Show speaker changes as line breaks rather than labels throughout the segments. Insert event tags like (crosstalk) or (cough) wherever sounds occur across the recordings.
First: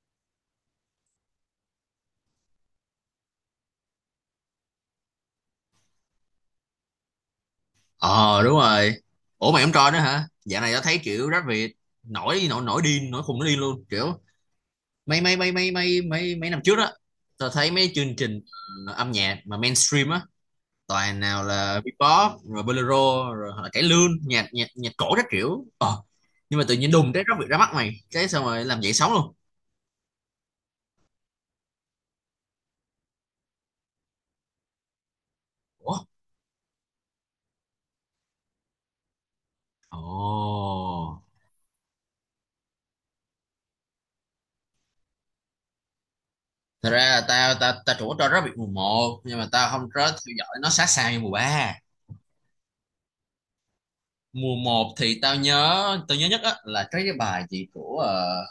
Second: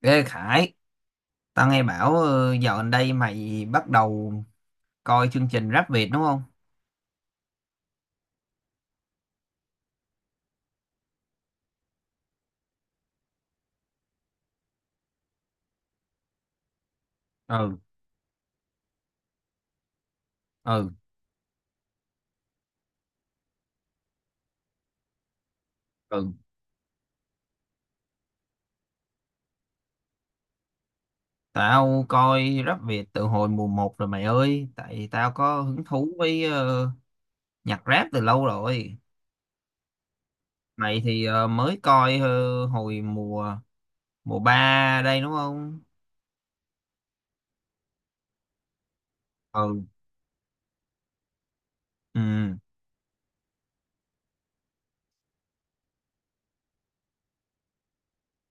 Ê Khải, tao nghe bảo dạo gần đây mày bắt đầu coi chương trình Rap Việt đúng không?
Ờ, đúng rồi. Ủa mày không coi nữa hả? Dạo này tao thấy kiểu rap Việt nổi nổi nổi điên, nổi khùng nó điên luôn, kiểu mấy mấy mấy mấy mấy mấy mấy năm trước á, tao thấy
Ừ,
mấy chương trình âm nhạc mà mainstream á,
ừ,
toàn nào là Bebop rồi bolero rồi hoặc là cải lương, nhạc nhạc nhạc cổ các kiểu. Ờ.
ừ.
Nhưng mà tự nhiên đùng cái rap Việt ra mắt mày, cái xong rồi làm dậy sóng luôn.
Tao coi Rap Việt từ hồi mùa một rồi mày ơi, tại tao có hứng
Ủa?
thú với nhạc rap từ lâu rồi. Mày
Ồ.
thì mới coi hồi mùa mùa 3 đây đúng không?
Thật ra là tao tao tao chủ cho rap Việt mùa một nhưng mà tao
Ừ,
không có theo dõi nó sát sao như mùa 3.
ừ.
Mùa một thì tao nhớ nhất á là cái bài gì của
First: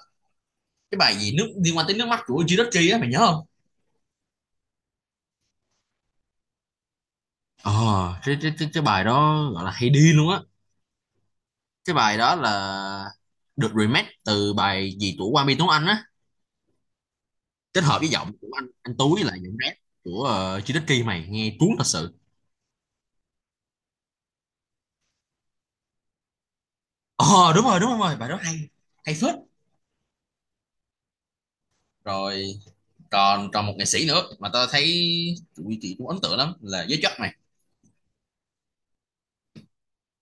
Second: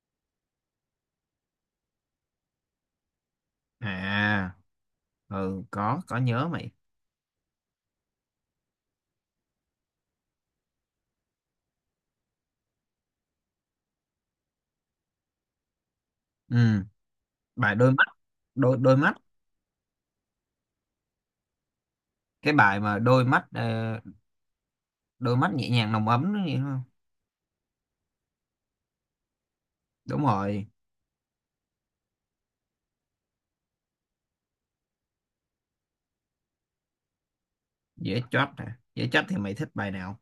cái bài gì nước liên quan tới nước mắt của Jirachi á, mày nhớ không?
À, ừ, có nhớ mày.
Ờ, cái bài đó gọi là hay đi luôn á. Cái bài đó là được remake từ bài gì của Quang Minh Tuấn Anh á,
Ừ, bài
kết
đôi
hợp
mắt,
với giọng của anh
đôi đôi
anh
mắt,
Tú với lại giọng rap của Jirachi mày nghe cuốn thật sự.
cái bài mà đôi mắt đôi mắt nhẹ nhàng nồng ấm đó nhỉ?
Ờ đúng rồi đúng rồi, bài đó hay hay phết.
Đúng rồi,
Rồi còn còn một nghệ sĩ nữa mà tao thấy tụi chị cũng ấn tượng lắm là giới chất mày,
dễ chót nè. Dễ chót thì mày thích bài nào?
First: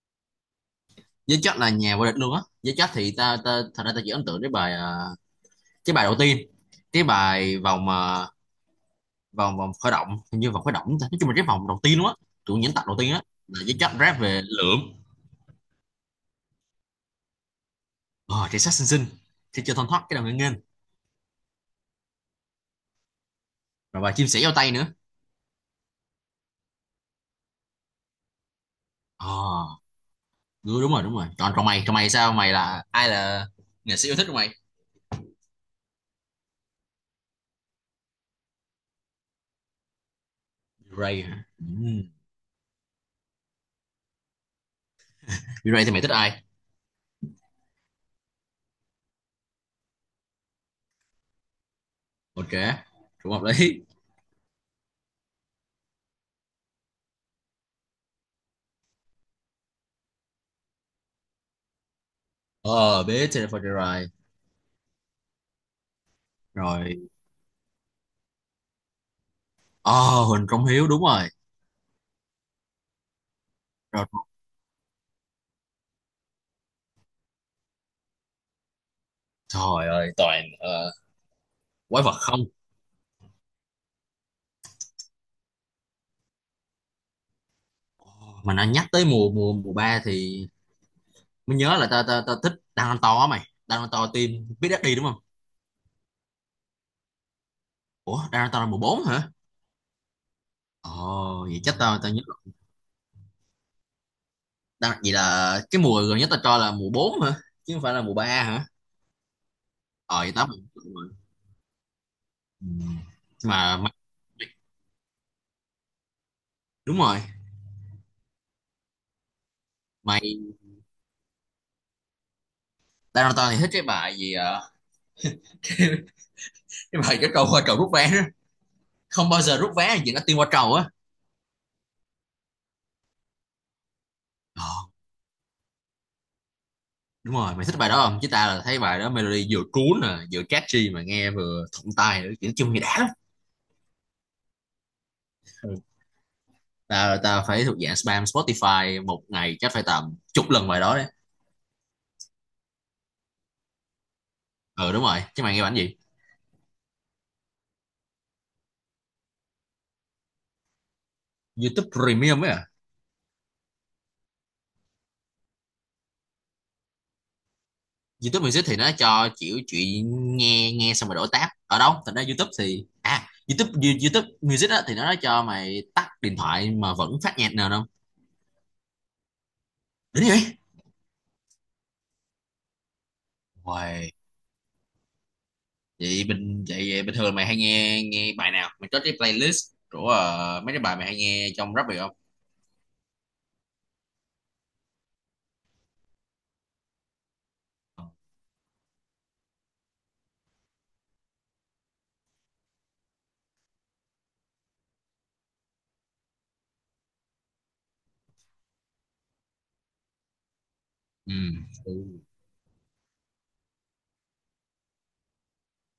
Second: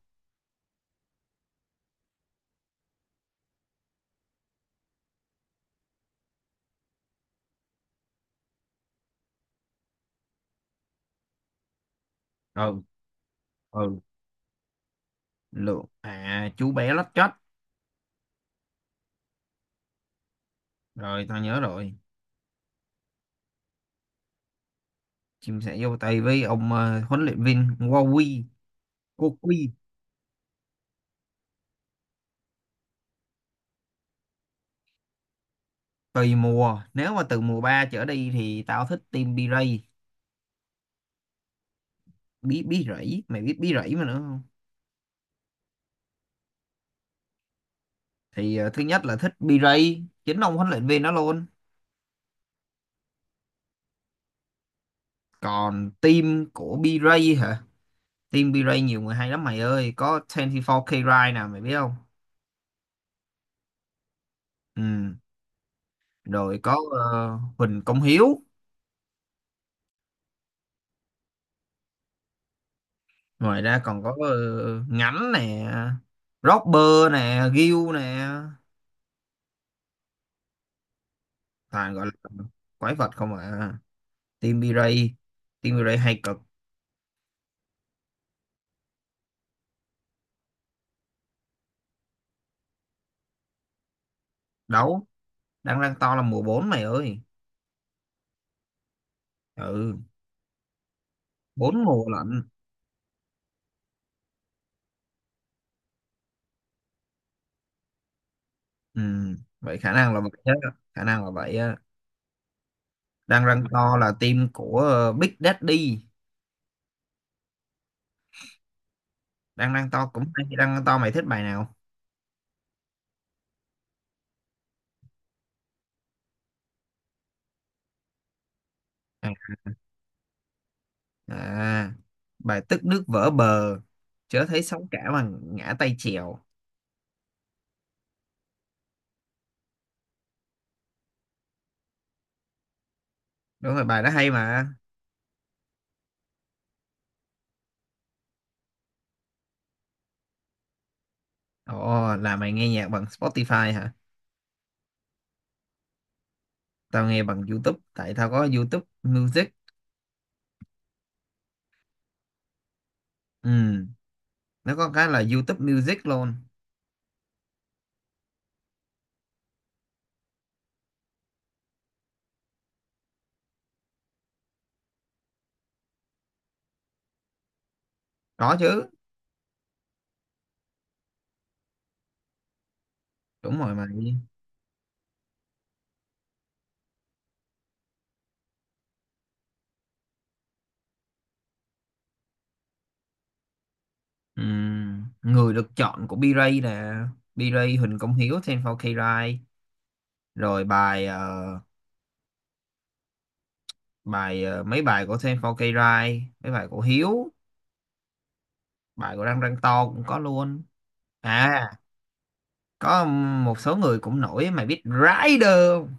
với chất là nhà vô địch luôn á. Với chất thì ta, ta thật ra ta chỉ ấn tượng với bài à, cái bài đầu tiên, cái bài vòng mà vòng vòng khởi động, hình như vòng khởi động, ta nói chung là cái vòng đầu tiên luôn á, tụi những
Ừ,
tập đầu tiên á, là với chất
ừ,
rap về lượm.
lượng à, chú bé lót chót.
Ờ thì sát xinh xinh thì chưa thoăn thoát cái đầu nghênh nghênh,
Rồi tao nhớ rồi.
rồi bài chim sẻ giao tay nữa.
Chim sẻ vô tay với ông huấn luyện viên Wowi,
Ờ
cô Quy.
đúng đúng rồi đúng rồi. Còn còn mày, còn mày sao, mày là ai, là nghệ sĩ yêu thích của mày?
Tùy mùa, nếu mà từ mùa 3 trở đi thì tao thích team B-Ray.
Ray hả, ừ.
Bí bí rẫy, mày biết bí rẫy mà nữa không?
Ray thì mày thích ai?
Thì thứ nhất là thích B-Ray, chính ông huấn luyện viên đó luôn.
Ok, cũng hợp lý.
Còn team của B-Ray hả? Team B-Ray nhiều người hay lắm mày ơi, có 24K Ride nè, mày biết không?
Ờ Bé Jennifer Ray.
Ừ, rồi có
Rồi
Huỳnh Công Hiếu.
ờ Huỳnh Công Hiếu, đúng rồi.
Ngoài ra còn
Rồi,
có Ngánh nè, Robber nè, Gil nè.
trời ơi, toàn
Toàn
quái
gọi
vật không.
là quái vật không à. Team B-Ray, Team B-Ray hay cực.
Mà nó nhắc tới mùa mùa mùa 3 thì mới nhớ là tao tao tao thích Danganronpa á mày. Danganronpa team biết đi
Đấu,
đúng không?
đang đang to là mùa bốn mày ơi.
Ủa Danganronpa là mùa 4 hả?
Ừ,
Ồ vậy chắc
bốn
tao
mùa
tao nhớ
lận.
rồi. Vậy là cái mùa gần nhất tao cho là mùa 4 hả? Chứ không phải là mùa 3 hả?
Ừ, vậy khả năng
Ờ
là vậy
vậy tao
á,
đúng
khả
rồi.
năng là vậy á.
Ừ.
Đang đang
Mà mày,
to là team của Big Daddy.
đúng rồi.
Đang đang to cũng
Mày
hay, đang đang to mày thích bài nào?
Danganronpa thì thích cái bài gì ờ, (laughs) cái bài cái trâu qua trầu rút vé đó.
À,
Không bao giờ rút vé là chuyện nó tiên qua trầu á.
à, bài tức nước vỡ bờ, chớ thấy
Ồ,
sóng cả mà ngã tay chèo.
đúng rồi, mày thích bài đó không? Chứ ta là thấy bài đó melody vừa cuốn nè, vừa catchy mà nghe vừa thuận tai nữa, kiểu chung nghe đã lắm.
Đúng rồi, bài đó hay mà.
Ừ. ta ta phải thuộc dạng spam Spotify một ngày chắc phải tầm chục lần bài đó đấy.
Ồ, là mày nghe nhạc bằng Spotify hả?
Ừ đúng rồi, chứ mày nghe bản gì?
Tao nghe bằng YouTube tại tao có YouTube Music.
YouTube Premium ấy à?
Ừ, nó có cái là YouTube Music luôn.
YouTube Music thì nó cho kiểu chuyện nghe nghe xong rồi đổi tab ở đâu thành ra YouTube, thì à YouTube YouTube Music á thì nó cho mày tắt điện thoại mà vẫn phát nhạc nào không?
Có chứ.
Đúng vậy.
Đúng rồi mày.
Uầy, vậy bình thường mày hay nghe nghe bài nào, mày có cái playlist của mấy cái bài mày hay nghe trong rap được không?
Ừ. Người được chọn của B-Ray nè, B-Ray, Huỳnh Công Hiếu, 24K Rai, rồi bài bài mấy bài của 24K Rai, mấy bài của Hiếu, bài của Đăng Đăng To cũng có luôn.
Ừ,
À,
ừ.
có một số người cũng nổi, mày biết Rider không?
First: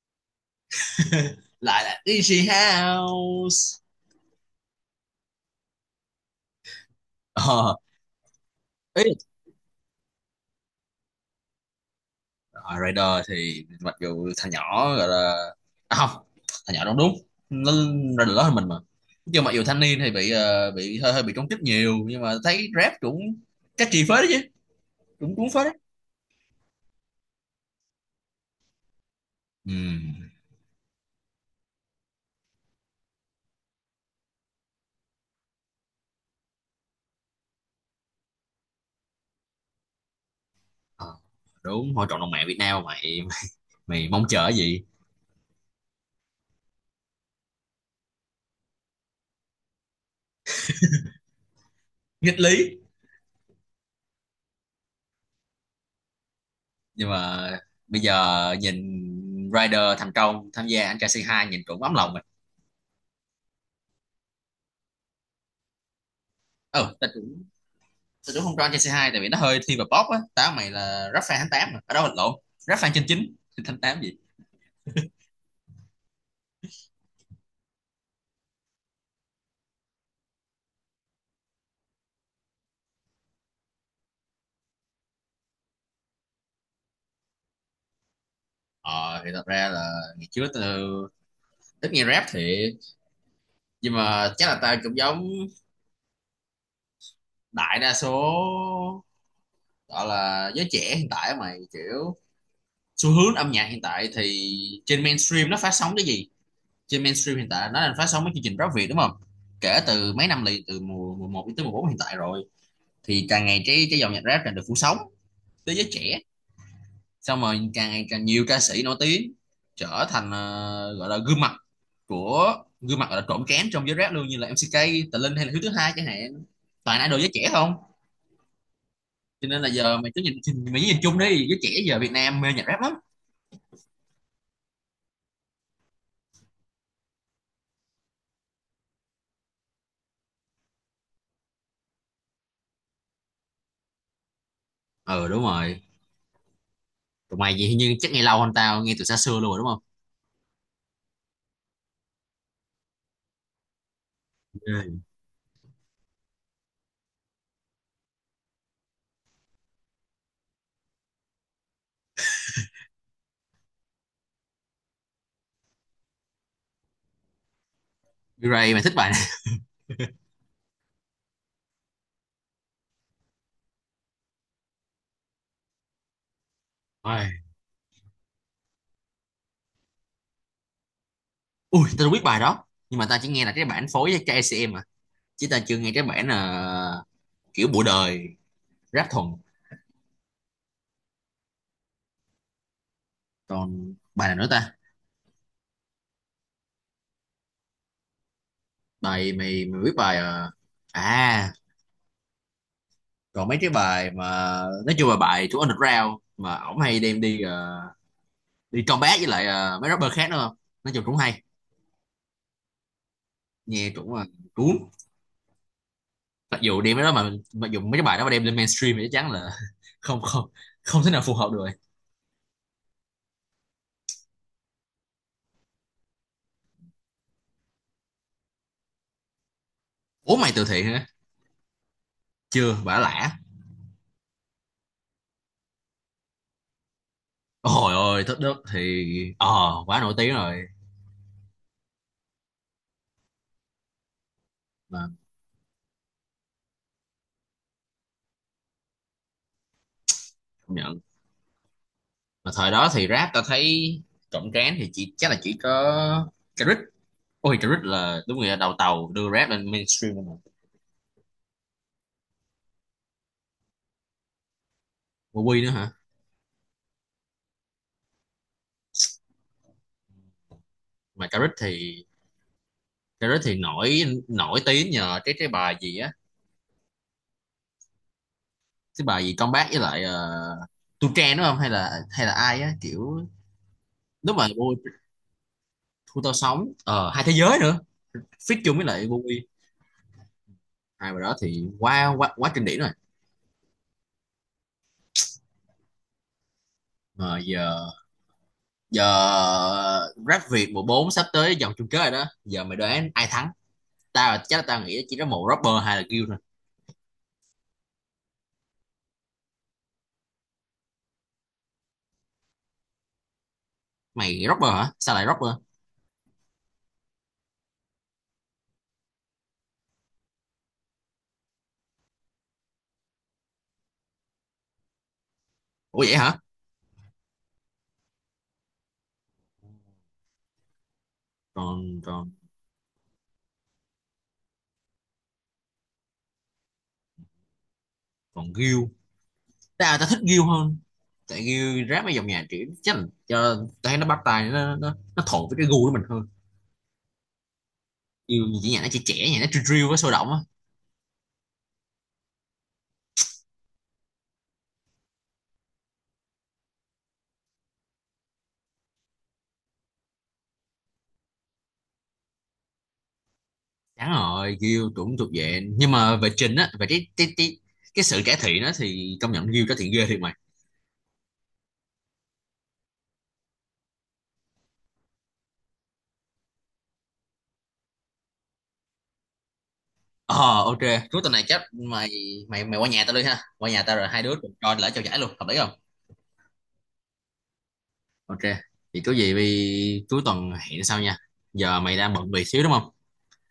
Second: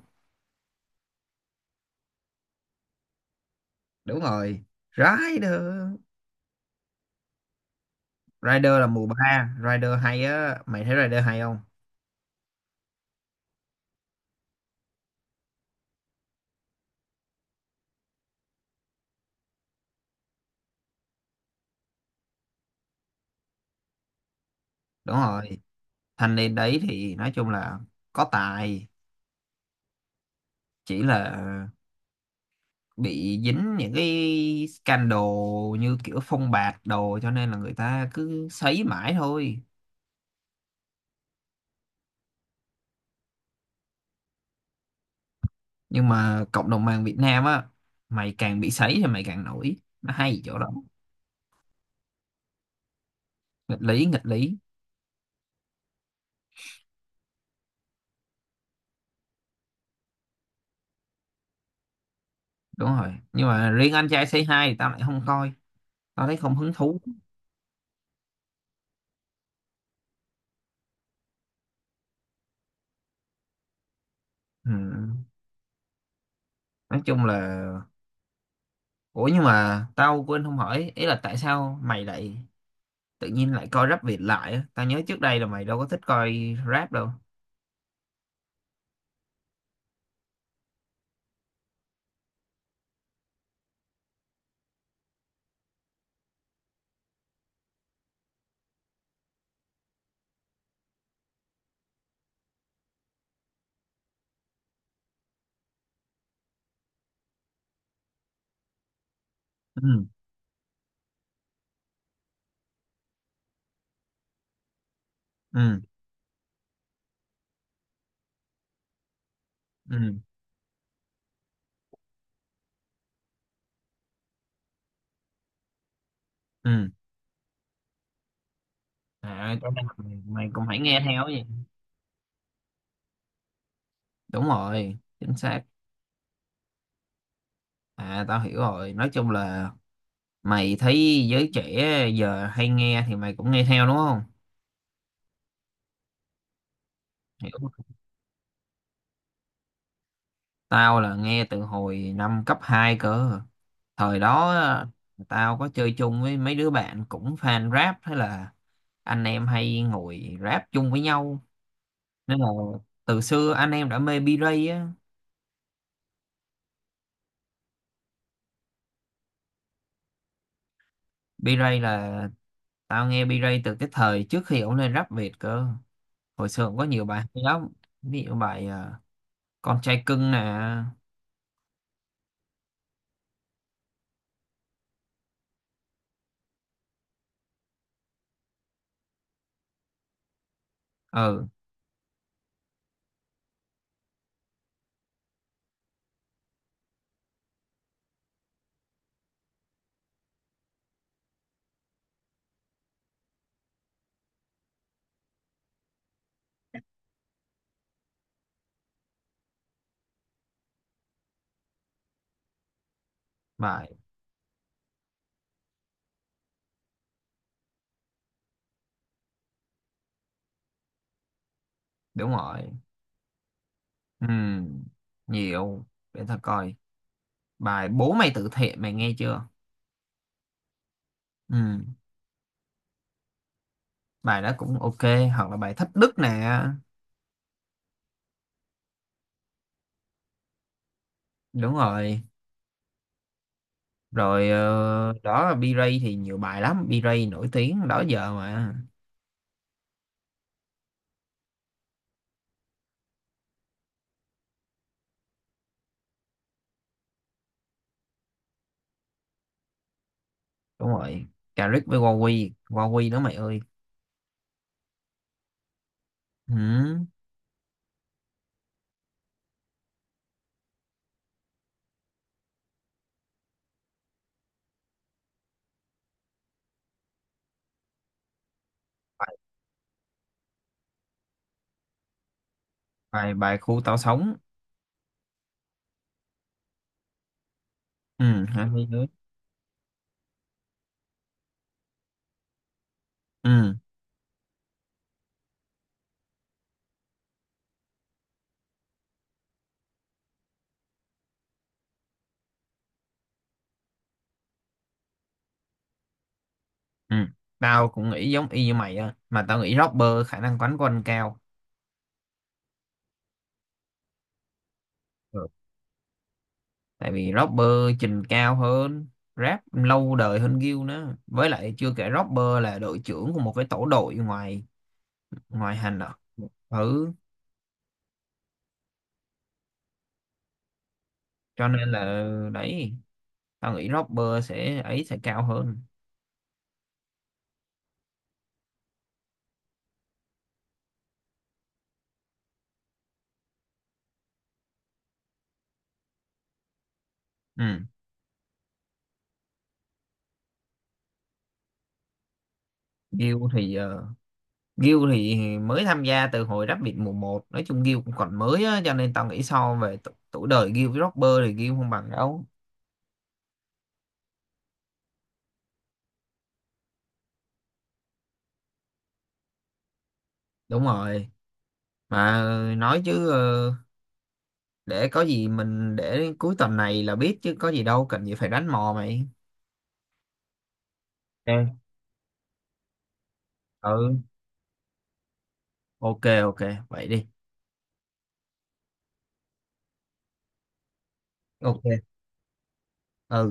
(laughs) Lại là Easy House.
Đúng rồi, Rider.
ờ
Rider là mùa
Ý
ba, Rider hay á, mày thấy Rider hay không?
là Rider thì mặc dù thằng nhỏ gọi là à, không thằng nhỏ đúng đúng, nó ra được lớn hơn mình mà, nhưng mặc dù thanh niên thì bị bị hơi hơi bị công kích nhiều, nhưng mà thấy rap cũng catchy chi phết đấy chứ,
Đúng
cũng cuốn
rồi,
phết đấy.
thanh niên đấy thì nói chung là có tài,
Ừ.
chỉ là bị dính những cái scandal như kiểu phong bạc đồ, cho nên là người ta cứ sấy mãi thôi.
Ờ, đúng thôi, cộng đồng mạng Việt Nam mày, mày mong chờ cái gì?
Nhưng mà cộng đồng mạng Việt Nam á, mày càng bị sấy thì mày càng nổi, nó hay chỗ đó.
Nghịch lý.
Nghịch lý, nghịch lý.
Nhưng mà bây giờ nhìn Rider thành công tham gia anh trai c hai, nhìn cũng ấm lòng mình.
Đúng rồi, nhưng mà riêng anh trai Say Hi thì tao lại không coi, tao thấy không hứng
Ừ
thú.
tao cũng không cho anh trai c hai tại vì nó hơi thiên về pop á. Tao mày là rap fan tháng 8 mà, ở đâu là lộn, rap fan trên chín tháng tám gì.
Ừ. Nói chung là, ủa nhưng mà tao quên không hỏi, ý là tại sao mày lại tự nhiên lại coi rap Việt lại á, tao nhớ trước đây là mày đâu có thích coi rap đâu.
Ờ thì thật ra là ngày trước tao ít nghe rap thiệt, nhưng mà chắc là tao cũng giống đại đa số gọi là giới trẻ hiện tại á mày, kiểu xu hướng âm nhạc hiện tại thì trên mainstream nó phát sóng cái gì. Trên mainstream hiện tại nó đang phát sóng mấy chương trình rap Việt đúng không, kể
Ừ,
từ mấy năm liền, từ mùa mùa 1 đến mùa 4 hiện tại rồi, thì càng ngày cái dòng nhạc rap càng được phủ sóng tới
ừ,
giới trẻ. Xong rồi càng ngày càng nhiều ca sĩ nổi tiếng trở
ừ,
thành gọi là gương mặt của, gương mặt gọi là trộn trán trong giới rap luôn, như là MCK, Tà Linh hay là Hiếu thứ hai chẳng hạn,
ừ.
toàn idol giới trẻ không. Cho
À
nên là
cho nên
giờ mày
mày,
cứ nhìn,
mày cũng phải nghe
chung
theo gì.
đi, giới trẻ giờ Việt Nam mê nhạc rap lắm.
Đúng rồi, chính xác. À tao hiểu rồi, nói chung là mày thấy giới trẻ giờ hay nghe thì mày cũng nghe theo đúng không?
Ừ đúng rồi, tụi mày
Hiểu.
gì nhưng chắc nghe lâu hơn, tao nghe từ xa xưa luôn rồi đúng không?
Tao là nghe từ hồi năm cấp 2 cơ. Thời đó á,
Ừ.
tao có chơi chung với mấy đứa bạn cũng fan rap, thế là anh em hay ngồi rap chung với nhau, nên là từ xưa anh em đã mê B-Ray á.
Mirai mày thích bài này.
B-Ray là, tao nghe B-Ray từ cái thời trước khi ổng lên rap Việt cơ, hồi xưa cũng có nhiều bài hay lắm. Ví dụ bài con trai cưng nè.
Ui, tao biết bài đó. Nhưng mà tao chỉ nghe là cái bản phối với KCM à. Chứ tao chưa nghe cái bản kiểu bụi đời rap thuần.
Ừ,
Còn bài nào nữa ta? Bài mày mày biết bài à còn mấy cái bài mà nói chung là bài của Underground mà ổng hay đem đi đi combat với lại mấy rapper khác nữa không? Nói chung cũng hay. Nghe
bài,
cũng là cuốn. Mặc dù đem cái đó mà mặc dù mấy cái bài đó mà đem lên mainstream thì chắc chắn là (laughs) không không không thể nào phù hợp được. Rồi.
đúng rồi. Ừ, nhiều, để tao coi. Bài bố mày tự thiện mày nghe chưa?
Ủa mày từ thiện hả?
Ừ,
Chưa, bả lả.
bài đó cũng ok. Hoặc là bài thách đức nè.
Ôi ôi, Thất Đức thì ờ quá nổi tiếng rồi
Đúng rồi, rồi
mà.
đó, B-Ray thì nhiều bài lắm, B-Ray nổi tiếng đó giờ mà.
Công nhận mà thời đó thì rap ta thấy cộng tráng thì chỉ, chắc là chỉ có Caric. Ôi Caric là đúng người đầu tàu đưa rap lên mainstream rồi mà.
Đúng rồi, Caric với Huawei, Huawei đó mày ơi.
Mà Quy nữa hả?
Ừ.
Mà Caric thì nổi nổi tiếng nhờ cái bài gì á, cái bài
bài,
gì comeback với lại Tu Trang đúng không, hay là hay là ai á kiểu
bài bài khu tao sống.
lúc mà Bui thu tao sống ờ hai thế giới nữa,
Ừ
feat
hả,
chung với
hay nữa.
lại Bui, hai bài đó thì quá quá quá kinh điển rồi.
Ừ,
Mà giờ giờ rap Việt mùa 4 sắp tới vòng chung kết rồi đó, giờ mày đoán ai thắng? Tao chắc là tao nghĩ chỉ có một rapper hay là Gil thôi.
ừ, tao cũng nghĩ giống y như mày á, mà tao nghĩ rapper khả năng quánh của anh cao.
Mày rapper hả, sao lại
Ừ.
rapper?
Tại vì rapper trình cao hơn, rap lâu đời hơn Gil nữa, với lại chưa kể rapper là đội trưởng của một cái tổ đội ngoài, ngoài hành
Ủa
à.
vậy hả?
Ừ. Cho nên
Còn
là
còn
đấy, tao nghĩ Robber sẽ ấy sẽ cao hơn.
Còn Gil, tao tao thích Gil hơn, tại Gil rap mấy dòng nhạc kiểu chắc là cho, tao thấy nó bắt tai, nó thuận với cái gu của mình hơn.
Ừ.
Gil chỉ nhạc nó chỉ trẻ, nhạc nó drill drill với sôi động á.
Gil thì uh, Gil thì mới tham gia từ hồi Rabbit mùa một, nói chung Gil cũng còn mới á, cho nên tao nghĩ so về tuổi đời Gil với Robber thì Gil không bằng đâu.
Chán rồi Gil cũng thuộc về, nhưng mà về trình á, về cái sự cải thiện đó thì công nhận Gil cải thiện ghê thiệt mày.
Đúng rồi, mà nói chứ để có gì mình để đến cuối tuần này là biết, chứ có gì đâu cần gì phải đánh mò mày.
Ờ ok. Cuối tuần này chắc
Ok.
mày mày mày qua nhà tao đi ha, qua nhà tao rồi
Ừ,
hai đứa cùng coi lễ trao giải luôn, hợp lý không?
ok, ok, vậy đi.
Ok. Thì có gì vì cuối tuần hẹn sau nha, giờ mày
Ok.
đang bận việc xíu đúng không?
Ừ,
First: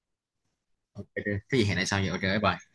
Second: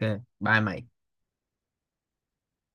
ok, bye mày.
Ok ok. Cái gì hẹn lại sau vậy, ok bye bye.